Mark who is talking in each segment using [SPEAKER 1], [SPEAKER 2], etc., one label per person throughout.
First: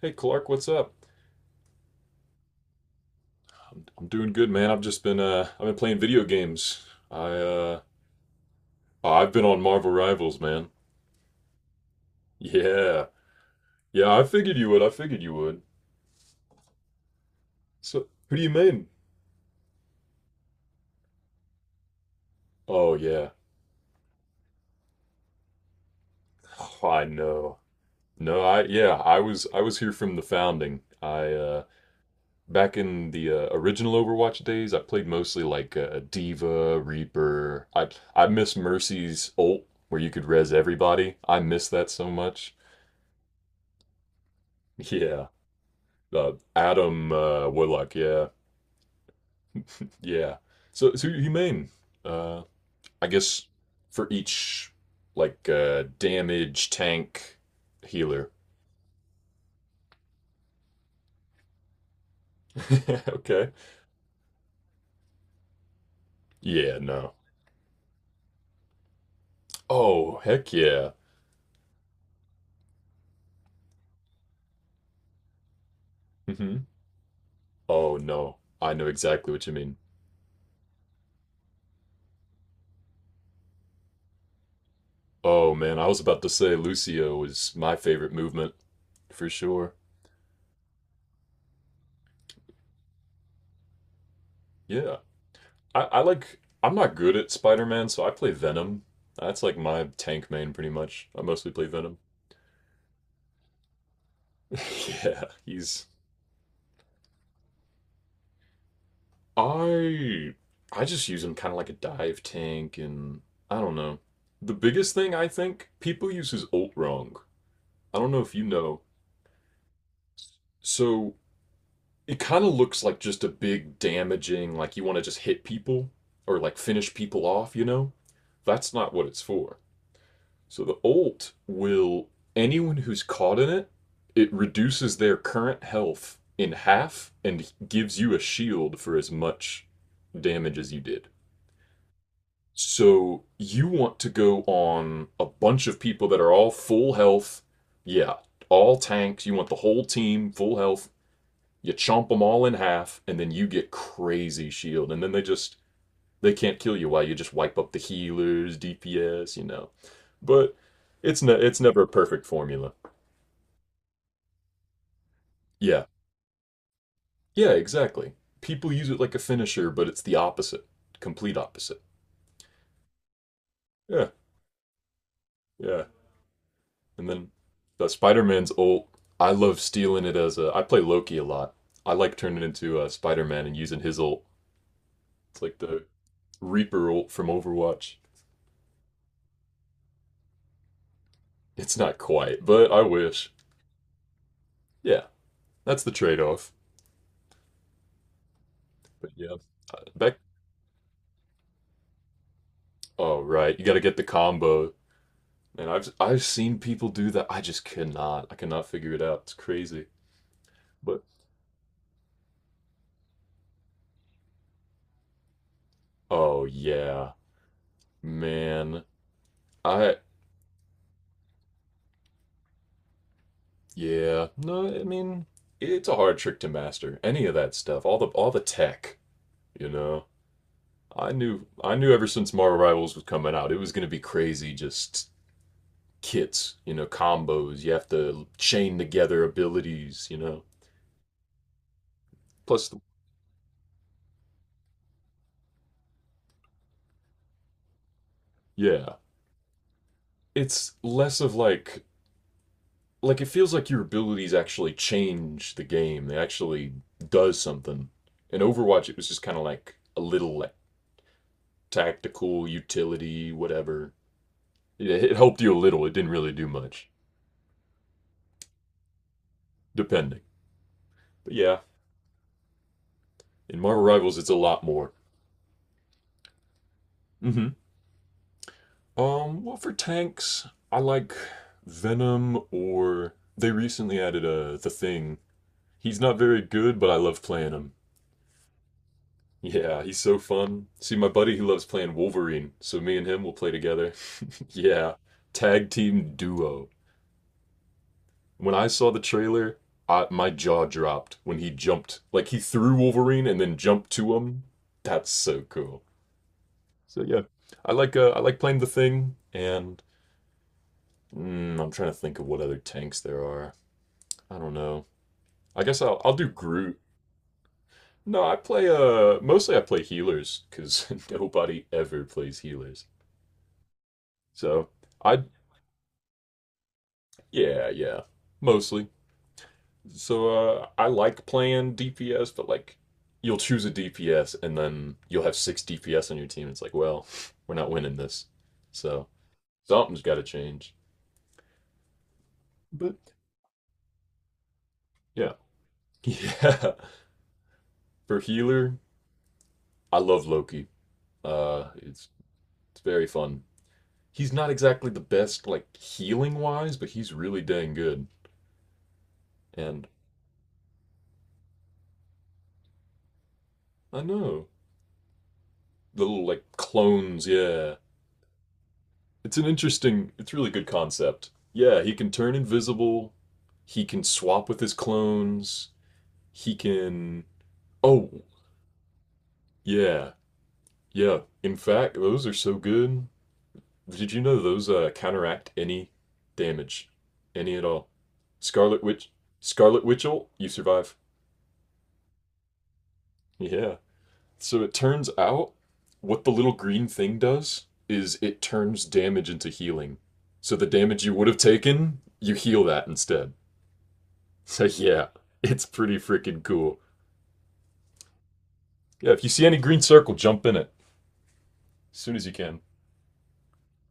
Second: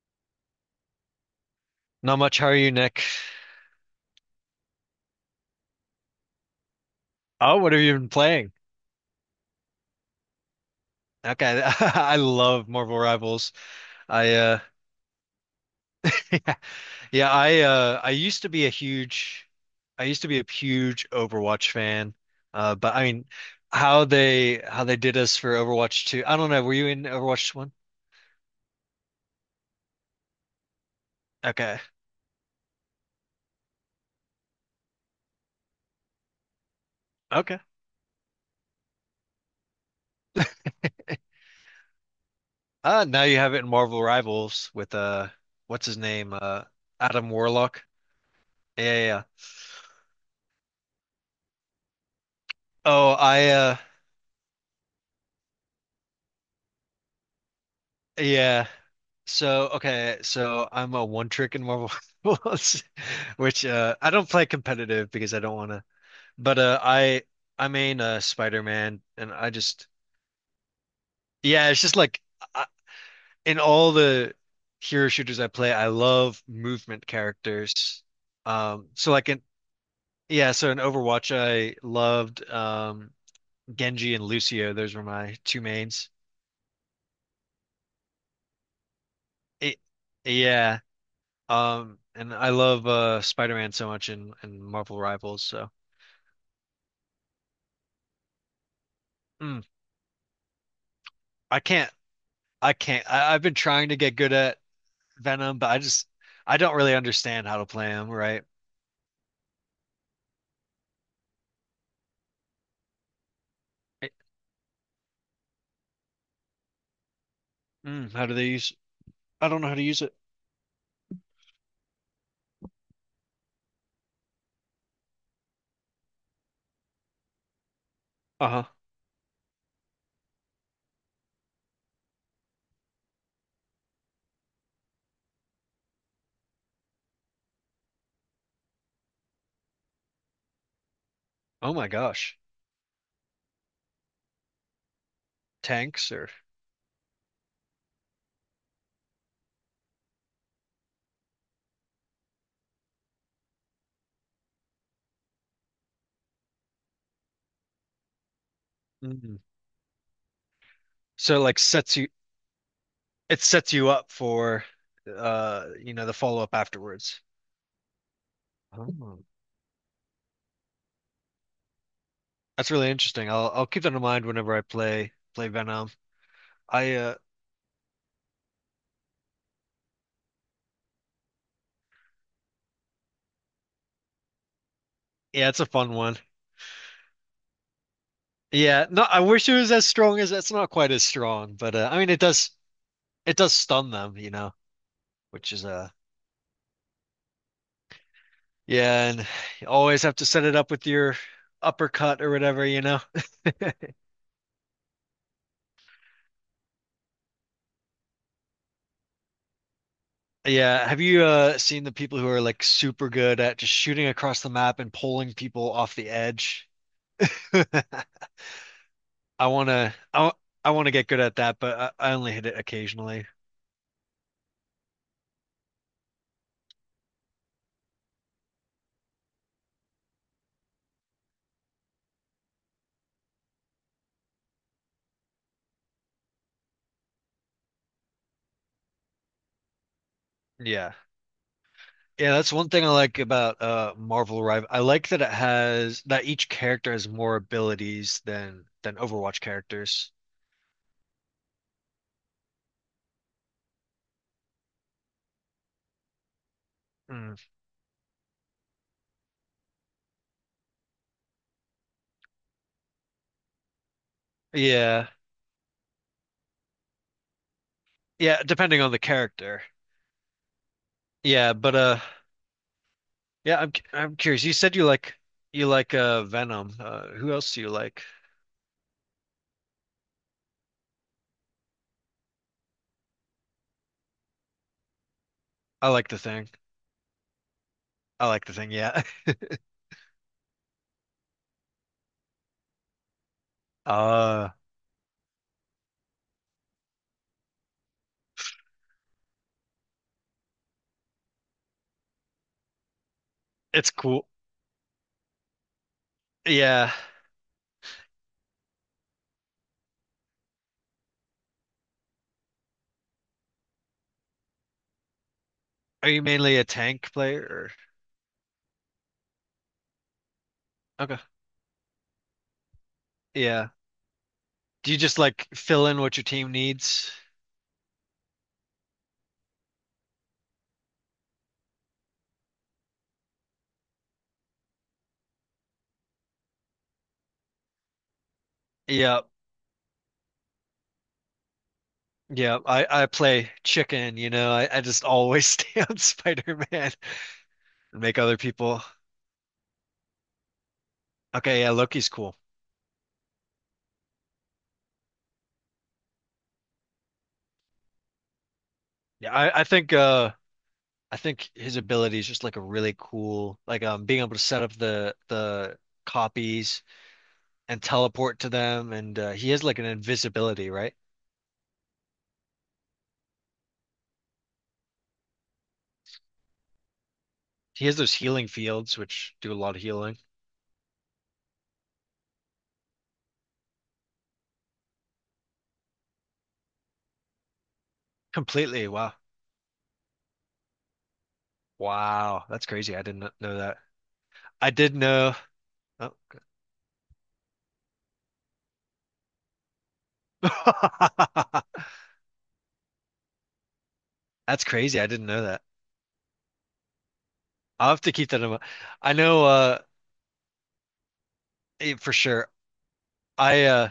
[SPEAKER 1] Hey Clark, what's up?
[SPEAKER 2] Not much. How are you, Nick?
[SPEAKER 1] I'm doing good, man. I've just been I've been playing video games. I
[SPEAKER 2] Oh, what
[SPEAKER 1] uh
[SPEAKER 2] have you been playing?
[SPEAKER 1] Oh, I've been on Marvel Rivals, man.
[SPEAKER 2] Okay, I love Marvel
[SPEAKER 1] Yeah.
[SPEAKER 2] Rivals.
[SPEAKER 1] Yeah, I
[SPEAKER 2] I
[SPEAKER 1] figured you would. I figured you would.
[SPEAKER 2] yeah, yeah,
[SPEAKER 1] So,
[SPEAKER 2] I
[SPEAKER 1] who
[SPEAKER 2] used
[SPEAKER 1] do
[SPEAKER 2] to
[SPEAKER 1] you
[SPEAKER 2] be a
[SPEAKER 1] mean?
[SPEAKER 2] huge I used to be a huge Overwatch fan. Uh
[SPEAKER 1] Oh
[SPEAKER 2] but I mean
[SPEAKER 1] yeah.
[SPEAKER 2] how they did us for Overwatch 2. I don't know, were you
[SPEAKER 1] Oh,
[SPEAKER 2] in
[SPEAKER 1] I
[SPEAKER 2] Overwatch
[SPEAKER 1] know.
[SPEAKER 2] 1?
[SPEAKER 1] No, I Yeah, I was here from the founding. I
[SPEAKER 2] Okay.
[SPEAKER 1] Back in the original Overwatch days, I played mostly like Diva,
[SPEAKER 2] Okay.
[SPEAKER 1] Reaper. I miss Mercy's ult where you could res everybody. I miss that so much.
[SPEAKER 2] Now you have it in Marvel Rivals with
[SPEAKER 1] Yeah.
[SPEAKER 2] uh What's his name?
[SPEAKER 1] Adam
[SPEAKER 2] Adam Warlock.
[SPEAKER 1] Woodlock. Yeah,
[SPEAKER 2] Yeah, yeah, yeah.
[SPEAKER 1] yeah. So so humane. Uh, I
[SPEAKER 2] Oh,
[SPEAKER 1] guess
[SPEAKER 2] I
[SPEAKER 1] for each like damage, tank, healer.
[SPEAKER 2] Yeah. So okay, so I'm a one trick in Marvel Rivals,
[SPEAKER 1] Okay.
[SPEAKER 2] which I don't play competitive because I don't wanna. But
[SPEAKER 1] Yeah.
[SPEAKER 2] uh
[SPEAKER 1] No.
[SPEAKER 2] I I main Spider-Man and I just
[SPEAKER 1] Oh heck yeah.
[SPEAKER 2] yeah, it's just like I, in all the hero shooters I play, I love
[SPEAKER 1] Hmm.
[SPEAKER 2] movement
[SPEAKER 1] Oh
[SPEAKER 2] characters.
[SPEAKER 1] no. I know
[SPEAKER 2] So like
[SPEAKER 1] exactly
[SPEAKER 2] in
[SPEAKER 1] what you mean.
[SPEAKER 2] Yeah, so in Overwatch I loved Genji and Lucio. Those were my
[SPEAKER 1] Oh
[SPEAKER 2] two
[SPEAKER 1] man, I was
[SPEAKER 2] mains.
[SPEAKER 1] about to say Lucio was my favorite movement for sure.
[SPEAKER 2] It, yeah. And I love Spider-Man so much in and
[SPEAKER 1] Yeah.
[SPEAKER 2] Marvel Rivals, so
[SPEAKER 1] I like. I'm not good at Spider Man, so I play Venom. That's like
[SPEAKER 2] mm,
[SPEAKER 1] my tank main pretty much. I mostly
[SPEAKER 2] I
[SPEAKER 1] play
[SPEAKER 2] can't
[SPEAKER 1] Venom.
[SPEAKER 2] I can't. I've been trying to get good at
[SPEAKER 1] Yeah,
[SPEAKER 2] Venom, but I
[SPEAKER 1] he's.
[SPEAKER 2] just I don't really understand how to play him, right?
[SPEAKER 1] I I just use him kind of like a dive tank, and I don't know.
[SPEAKER 2] I-
[SPEAKER 1] The biggest thing, I think people use his ult wrong. I don't
[SPEAKER 2] mm,
[SPEAKER 1] know
[SPEAKER 2] how
[SPEAKER 1] if
[SPEAKER 2] do
[SPEAKER 1] you
[SPEAKER 2] they use
[SPEAKER 1] know.
[SPEAKER 2] I don't know how to use it.
[SPEAKER 1] So it kind of looks like just a big damaging, like you want to just hit people or like finish people off. You know,
[SPEAKER 2] Uh-huh.
[SPEAKER 1] that's not what it's for. So the ult will, anyone who's caught in it, it reduces their current health in half and gives you a shield for as much damage as you did.
[SPEAKER 2] Oh my gosh.
[SPEAKER 1] So you want to go on a bunch of people
[SPEAKER 2] Tanks
[SPEAKER 1] that
[SPEAKER 2] or
[SPEAKER 1] are all full health. Yeah, all tanks. You want the whole team full health. You chomp them all in half, and then you get crazy shield, and then they just they can't kill you while you just wipe up the healers, DPS,
[SPEAKER 2] mm.
[SPEAKER 1] you know. But
[SPEAKER 2] So it, like
[SPEAKER 1] it's never a
[SPEAKER 2] sets you
[SPEAKER 1] perfect formula.
[SPEAKER 2] it sets you up for
[SPEAKER 1] Yeah.
[SPEAKER 2] you know the follow-up afterwards.
[SPEAKER 1] Yeah, exactly. People use it like a
[SPEAKER 2] Oh.
[SPEAKER 1] finisher, but it's the opposite. Complete opposite.
[SPEAKER 2] That's really interesting. I'll keep that in
[SPEAKER 1] Yeah.
[SPEAKER 2] mind whenever I play
[SPEAKER 1] Yeah.
[SPEAKER 2] Venom. I
[SPEAKER 1] And then the Spider-Man's ult, I love stealing it as a I play Loki a lot. I like turning it into Spider-Man and using his ult. It's
[SPEAKER 2] Yeah,
[SPEAKER 1] like
[SPEAKER 2] it's a
[SPEAKER 1] the
[SPEAKER 2] fun one.
[SPEAKER 1] Reaper ult from Overwatch.
[SPEAKER 2] Yeah, no, I wish it was as strong as it's not quite as strong,
[SPEAKER 1] It's
[SPEAKER 2] but
[SPEAKER 1] not
[SPEAKER 2] I mean it
[SPEAKER 1] quite,
[SPEAKER 2] does
[SPEAKER 1] but I wish.
[SPEAKER 2] it does stun them, you know,
[SPEAKER 1] Yeah,
[SPEAKER 2] which is
[SPEAKER 1] that's the trade-off. But
[SPEAKER 2] yeah, and
[SPEAKER 1] yeah,
[SPEAKER 2] you always have
[SPEAKER 1] back
[SPEAKER 2] to set it up with your uppercut or whatever, you know.
[SPEAKER 1] Oh right, you got to get the combo. And I've seen people do that. I just cannot. I cannot figure it out. It's crazy.
[SPEAKER 2] Yeah, have
[SPEAKER 1] But
[SPEAKER 2] you seen the people who are like super good at just shooting across the map and pulling people off the
[SPEAKER 1] oh
[SPEAKER 2] edge?
[SPEAKER 1] yeah, man.
[SPEAKER 2] I wanna
[SPEAKER 1] I
[SPEAKER 2] I I wanna get good at that, but I only hit it occasionally.
[SPEAKER 1] yeah. No, I mean it's a hard trick to master. Any of that stuff, all the tech, you know. I knew ever since Marvel Rivals was coming out, it was going to be crazy just kits, you know, combos. You have to chain together abilities, you know.
[SPEAKER 2] Yeah. Yeah, that's
[SPEAKER 1] Plus
[SPEAKER 2] one
[SPEAKER 1] the,
[SPEAKER 2] thing I like about Marvel Rival. I like that it has that each character has more abilities than
[SPEAKER 1] yeah,
[SPEAKER 2] Overwatch characters.
[SPEAKER 1] it's less of like it feels like your abilities actually change the game. They actually
[SPEAKER 2] Mm.
[SPEAKER 1] does something. In Overwatch, it was just kind of like a little like tactical utility, whatever. It,
[SPEAKER 2] Yeah.
[SPEAKER 1] it helped you a little. It didn't really do much,
[SPEAKER 2] Yeah, depending on the character.
[SPEAKER 1] depending. But
[SPEAKER 2] Yeah,
[SPEAKER 1] yeah,
[SPEAKER 2] but yeah,
[SPEAKER 1] in
[SPEAKER 2] I'm cu-
[SPEAKER 1] Marvel
[SPEAKER 2] I'm
[SPEAKER 1] Rivals, it's a
[SPEAKER 2] curious. You
[SPEAKER 1] lot
[SPEAKER 2] said you
[SPEAKER 1] more.
[SPEAKER 2] like you like uh Venom. Who
[SPEAKER 1] Mm-hmm.
[SPEAKER 2] else do you like?
[SPEAKER 1] Well, for tanks, I like Venom, or they recently added the Thing.
[SPEAKER 2] I
[SPEAKER 1] He's
[SPEAKER 2] like
[SPEAKER 1] not
[SPEAKER 2] the
[SPEAKER 1] very
[SPEAKER 2] Thing.
[SPEAKER 1] good, but I love playing him.
[SPEAKER 2] I like the Thing, yeah.
[SPEAKER 1] Yeah, he's so fun. See, my buddy, he loves playing Wolverine, so me and him will play together.
[SPEAKER 2] Uh
[SPEAKER 1] Yeah, tag team duo. When I saw the trailer, my jaw dropped when he jumped. Like he threw Wolverine and then jumped
[SPEAKER 2] it's
[SPEAKER 1] to
[SPEAKER 2] cool.
[SPEAKER 1] him. That's so cool.
[SPEAKER 2] Yeah.
[SPEAKER 1] So yeah, I like playing the Thing, and mm, I'm trying to think of what other tanks there are. I don't know. I guess I'll
[SPEAKER 2] Are
[SPEAKER 1] I'll
[SPEAKER 2] you
[SPEAKER 1] do
[SPEAKER 2] mainly a
[SPEAKER 1] Groot.
[SPEAKER 2] tank player
[SPEAKER 1] No, I play mostly I play healers because
[SPEAKER 2] or okay.
[SPEAKER 1] nobody ever plays healers.
[SPEAKER 2] Yeah.
[SPEAKER 1] So.
[SPEAKER 2] Do you just
[SPEAKER 1] I
[SPEAKER 2] like fill in what your team needs?
[SPEAKER 1] Yeah, yeah. Mostly. So I like playing DPS, but like you'll choose a DPS and then you'll have six DPS on your team. It's like, well, we're not winning this. So
[SPEAKER 2] Yeah.
[SPEAKER 1] something's got to change.
[SPEAKER 2] Yeah, I
[SPEAKER 1] But
[SPEAKER 2] play chicken, you know. I just
[SPEAKER 1] yeah,
[SPEAKER 2] always stay on
[SPEAKER 1] yeah.
[SPEAKER 2] Spider-Man and
[SPEAKER 1] For
[SPEAKER 2] make other
[SPEAKER 1] healer,
[SPEAKER 2] people.
[SPEAKER 1] I love Loki.
[SPEAKER 2] Okay,
[SPEAKER 1] Uh,
[SPEAKER 2] yeah,
[SPEAKER 1] it's
[SPEAKER 2] Loki's cool.
[SPEAKER 1] it's very fun. He's not exactly the best like healing wise, but he's really dang good.
[SPEAKER 2] Yeah, I, I
[SPEAKER 1] And
[SPEAKER 2] think uh I think his ability is just like a really cool like
[SPEAKER 1] I
[SPEAKER 2] being able to
[SPEAKER 1] know
[SPEAKER 2] set up the
[SPEAKER 1] the little like
[SPEAKER 2] copies
[SPEAKER 1] clones, yeah.
[SPEAKER 2] and teleport to them and
[SPEAKER 1] It's an
[SPEAKER 2] he has like an
[SPEAKER 1] interesting, it's really good
[SPEAKER 2] invisibility, right?
[SPEAKER 1] concept. Yeah, he can turn invisible. He can swap with his clones. He can.
[SPEAKER 2] He has those
[SPEAKER 1] Oh,
[SPEAKER 2] healing fields which do a lot of
[SPEAKER 1] yeah,
[SPEAKER 2] healing.
[SPEAKER 1] yeah. In fact, those are so good. Did you know those counteract any damage, any at all? Scarlet
[SPEAKER 2] Completely.
[SPEAKER 1] Witch,
[SPEAKER 2] Wow.
[SPEAKER 1] Scarlet Witchel, you survive.
[SPEAKER 2] Wow, that's crazy. I didn't know
[SPEAKER 1] Yeah.
[SPEAKER 2] that.
[SPEAKER 1] So
[SPEAKER 2] I
[SPEAKER 1] it
[SPEAKER 2] did
[SPEAKER 1] turns
[SPEAKER 2] know.
[SPEAKER 1] out
[SPEAKER 2] Oh.
[SPEAKER 1] what the little green thing does is it turns damage into healing. So the damage you would have taken, you heal that instead. So
[SPEAKER 2] That's crazy. I
[SPEAKER 1] yeah,
[SPEAKER 2] didn't know that.
[SPEAKER 1] it's pretty freaking cool.
[SPEAKER 2] I'll have to keep that in mind.
[SPEAKER 1] Yeah,
[SPEAKER 2] I
[SPEAKER 1] if you
[SPEAKER 2] know
[SPEAKER 1] see any green circle, jump in it
[SPEAKER 2] Eh,
[SPEAKER 1] as
[SPEAKER 2] for
[SPEAKER 1] soon as you
[SPEAKER 2] sure.
[SPEAKER 1] can.
[SPEAKER 2] I uh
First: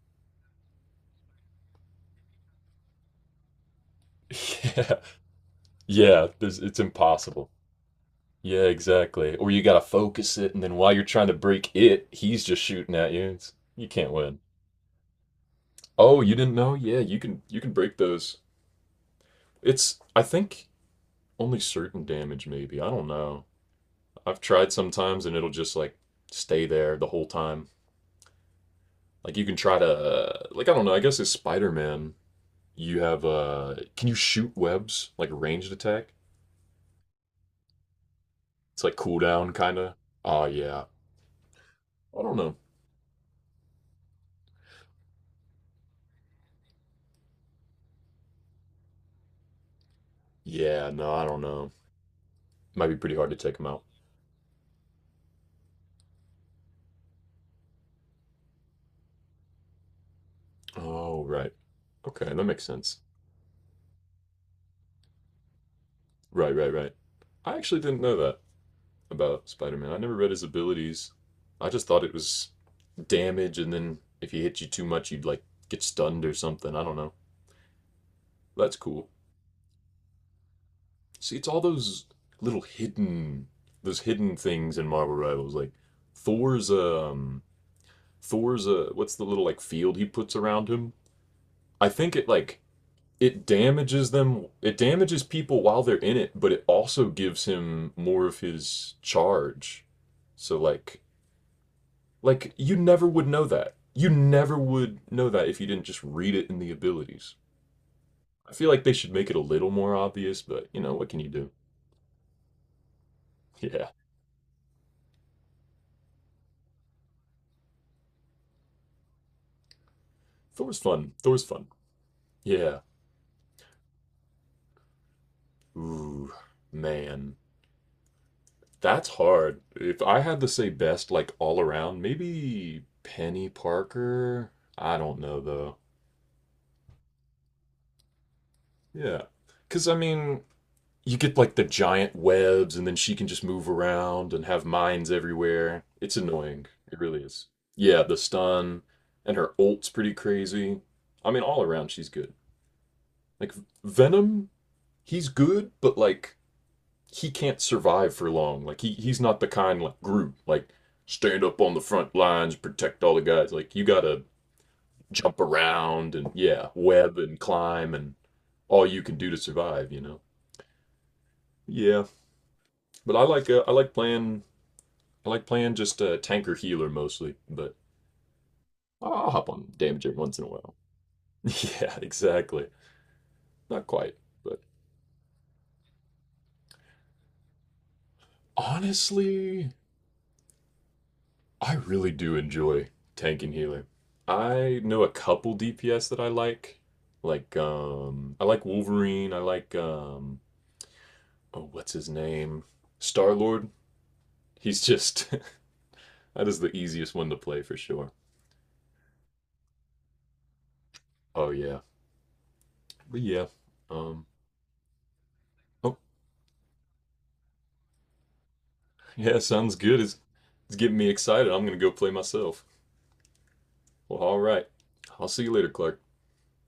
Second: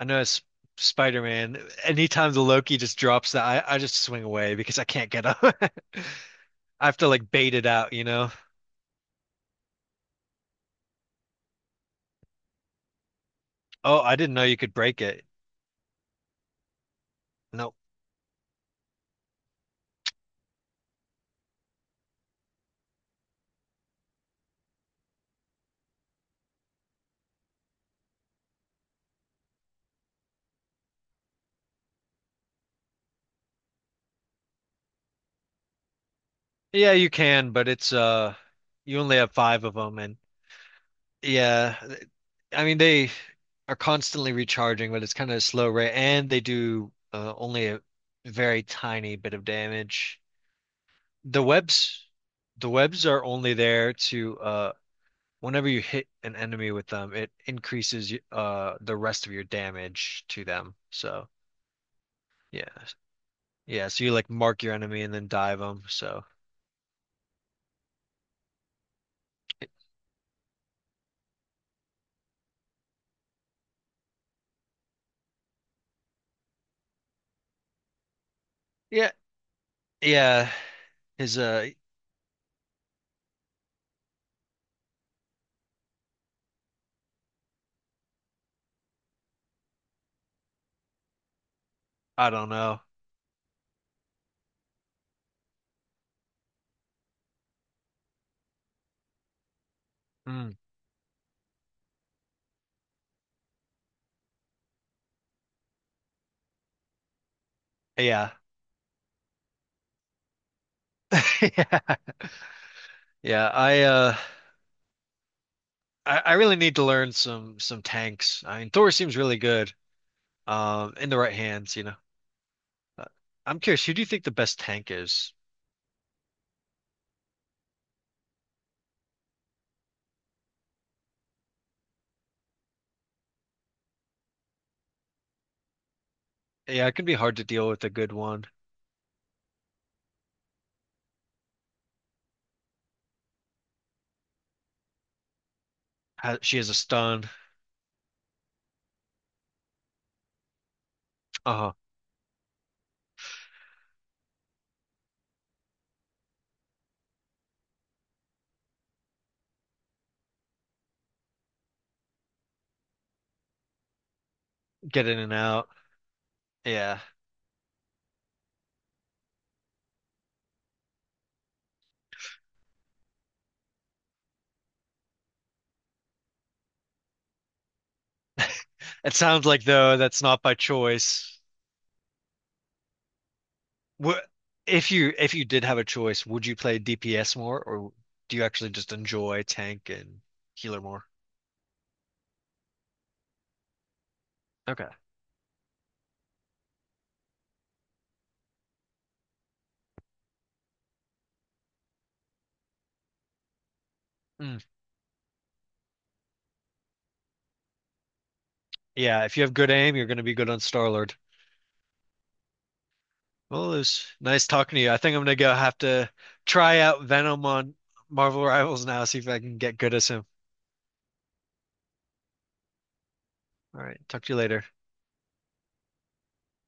[SPEAKER 2] I know as Spider-Man, anytime the Loki just drops that, I just swing away because I
[SPEAKER 1] Yeah,
[SPEAKER 2] can't get up.
[SPEAKER 1] it's
[SPEAKER 2] I have to like
[SPEAKER 1] impossible.
[SPEAKER 2] bait it out, you know?
[SPEAKER 1] Yeah, exactly. Or you gotta focus it, and then while you're trying to break it, he's just shooting at you. You
[SPEAKER 2] Oh,
[SPEAKER 1] can't
[SPEAKER 2] I didn't
[SPEAKER 1] win.
[SPEAKER 2] know you could break it.
[SPEAKER 1] Oh, you didn't know? Yeah, you can. You can
[SPEAKER 2] Nope.
[SPEAKER 1] break those. It's I think only certain damage, maybe. I don't know. I've tried sometimes, and it'll just like stay there the whole time. Like you can try to like I don't know. I guess it's Spider Man. You have can you shoot webs like a ranged attack?
[SPEAKER 2] Yeah, you can, but it's
[SPEAKER 1] It's like
[SPEAKER 2] you only have
[SPEAKER 1] cooldown
[SPEAKER 2] five of
[SPEAKER 1] kinda.
[SPEAKER 2] them and
[SPEAKER 1] Oh yeah.
[SPEAKER 2] yeah,
[SPEAKER 1] I don't know.
[SPEAKER 2] I mean they are constantly recharging, but it's kind of a slow rate and they do only a very tiny bit of damage.
[SPEAKER 1] Yeah, no, I don't
[SPEAKER 2] The
[SPEAKER 1] know.
[SPEAKER 2] webs, the
[SPEAKER 1] Might be
[SPEAKER 2] webs
[SPEAKER 1] pretty
[SPEAKER 2] are
[SPEAKER 1] hard to
[SPEAKER 2] only
[SPEAKER 1] take them out.
[SPEAKER 2] there to whenever you hit an enemy with them, it increases the rest of your damage to them.
[SPEAKER 1] Oh
[SPEAKER 2] So
[SPEAKER 1] right. Okay, that makes
[SPEAKER 2] yeah,
[SPEAKER 1] sense.
[SPEAKER 2] yeah. So you like mark your enemy and then dive them. So
[SPEAKER 1] Right, right, right. I actually didn't know that about Spider Man. I never read his abilities. I just thought it was damage, and then if he hit you too much you'd like get stunned or something. I don't know. That's cool.
[SPEAKER 2] yeah, yeah.
[SPEAKER 1] See,
[SPEAKER 2] Is
[SPEAKER 1] it's all those little hidden those hidden things in Marvel Rivals. Like Thor's um Thor's what's the little like field he puts around him? I think it
[SPEAKER 2] I don't
[SPEAKER 1] like
[SPEAKER 2] know.
[SPEAKER 1] it damages people while they're in it, but it also gives him more of his charge.
[SPEAKER 2] Mm,
[SPEAKER 1] So like you never would know that. You never would know that if you didn't just read it in the abilities.
[SPEAKER 2] yeah,
[SPEAKER 1] I feel like they should make it a little more obvious, but you know, what can you do?
[SPEAKER 2] yeah, yeah. I
[SPEAKER 1] Yeah.
[SPEAKER 2] uh I, I really need to learn some tanks. I mean, Thor seems really good
[SPEAKER 1] Thor's
[SPEAKER 2] in
[SPEAKER 1] fun.
[SPEAKER 2] the right
[SPEAKER 1] Thor's fun.
[SPEAKER 2] hands, you know.
[SPEAKER 1] Yeah.
[SPEAKER 2] Uh, I'm curious, who do you think the best tank is?
[SPEAKER 1] Ooh, man. That's hard. If I had to say best, like all around, maybe Penny Parker. I don't know though.
[SPEAKER 2] Yeah, it can be hard to deal with a good one.
[SPEAKER 1] Yeah. Because, I mean, you get like the giant webs and then she can just move around and have mines everywhere. It's
[SPEAKER 2] She
[SPEAKER 1] annoying.
[SPEAKER 2] has a
[SPEAKER 1] It really
[SPEAKER 2] stun.
[SPEAKER 1] is. Yeah, the stun and her ult's pretty crazy. I mean, all
[SPEAKER 2] Uh-huh.
[SPEAKER 1] around, she's good. Like, Venom, he's good, but like, he can't survive for long. Like he's not the kind like Groot, like stand up on the front lines, protect all the guys. Like you gotta
[SPEAKER 2] Get in and
[SPEAKER 1] jump
[SPEAKER 2] out.
[SPEAKER 1] around and yeah,
[SPEAKER 2] Yeah.
[SPEAKER 1] web and climb and all you can do to survive. You know. Yeah, but I like I like playing just a tanker healer mostly, but
[SPEAKER 2] It
[SPEAKER 1] I'll
[SPEAKER 2] sounds
[SPEAKER 1] hop
[SPEAKER 2] like
[SPEAKER 1] on
[SPEAKER 2] though
[SPEAKER 1] damage every
[SPEAKER 2] that's
[SPEAKER 1] once
[SPEAKER 2] not
[SPEAKER 1] in a
[SPEAKER 2] by
[SPEAKER 1] while.
[SPEAKER 2] choice.
[SPEAKER 1] Yeah, exactly. Not quite,
[SPEAKER 2] Wh-
[SPEAKER 1] but
[SPEAKER 2] If you did have a choice, would you play DPS more or do you actually just enjoy
[SPEAKER 1] honestly,
[SPEAKER 2] tank and healer more?
[SPEAKER 1] I really do enjoy tank and healer. I
[SPEAKER 2] Okay.
[SPEAKER 1] know a couple DPS that I like. Like I like Wolverine, I like oh what's his name? Star Lord.
[SPEAKER 2] Mm.
[SPEAKER 1] He's just that is the easiest one to play for sure.
[SPEAKER 2] Yeah, if you have good aim, you're going to be good on Star-Lord.
[SPEAKER 1] Oh yeah. But yeah.
[SPEAKER 2] Well, it was
[SPEAKER 1] Um
[SPEAKER 2] nice talking to you. I think I'm going to go have
[SPEAKER 1] oh
[SPEAKER 2] to try out Venom on Marvel Rivals now, see if
[SPEAKER 1] yeah,
[SPEAKER 2] I can
[SPEAKER 1] sounds
[SPEAKER 2] get good
[SPEAKER 1] good.
[SPEAKER 2] as him.
[SPEAKER 1] It's getting me excited. I'm gonna go play myself.
[SPEAKER 2] All right,
[SPEAKER 1] Well
[SPEAKER 2] talk to you
[SPEAKER 1] all
[SPEAKER 2] later.
[SPEAKER 1] right. I'll see you later, Clark.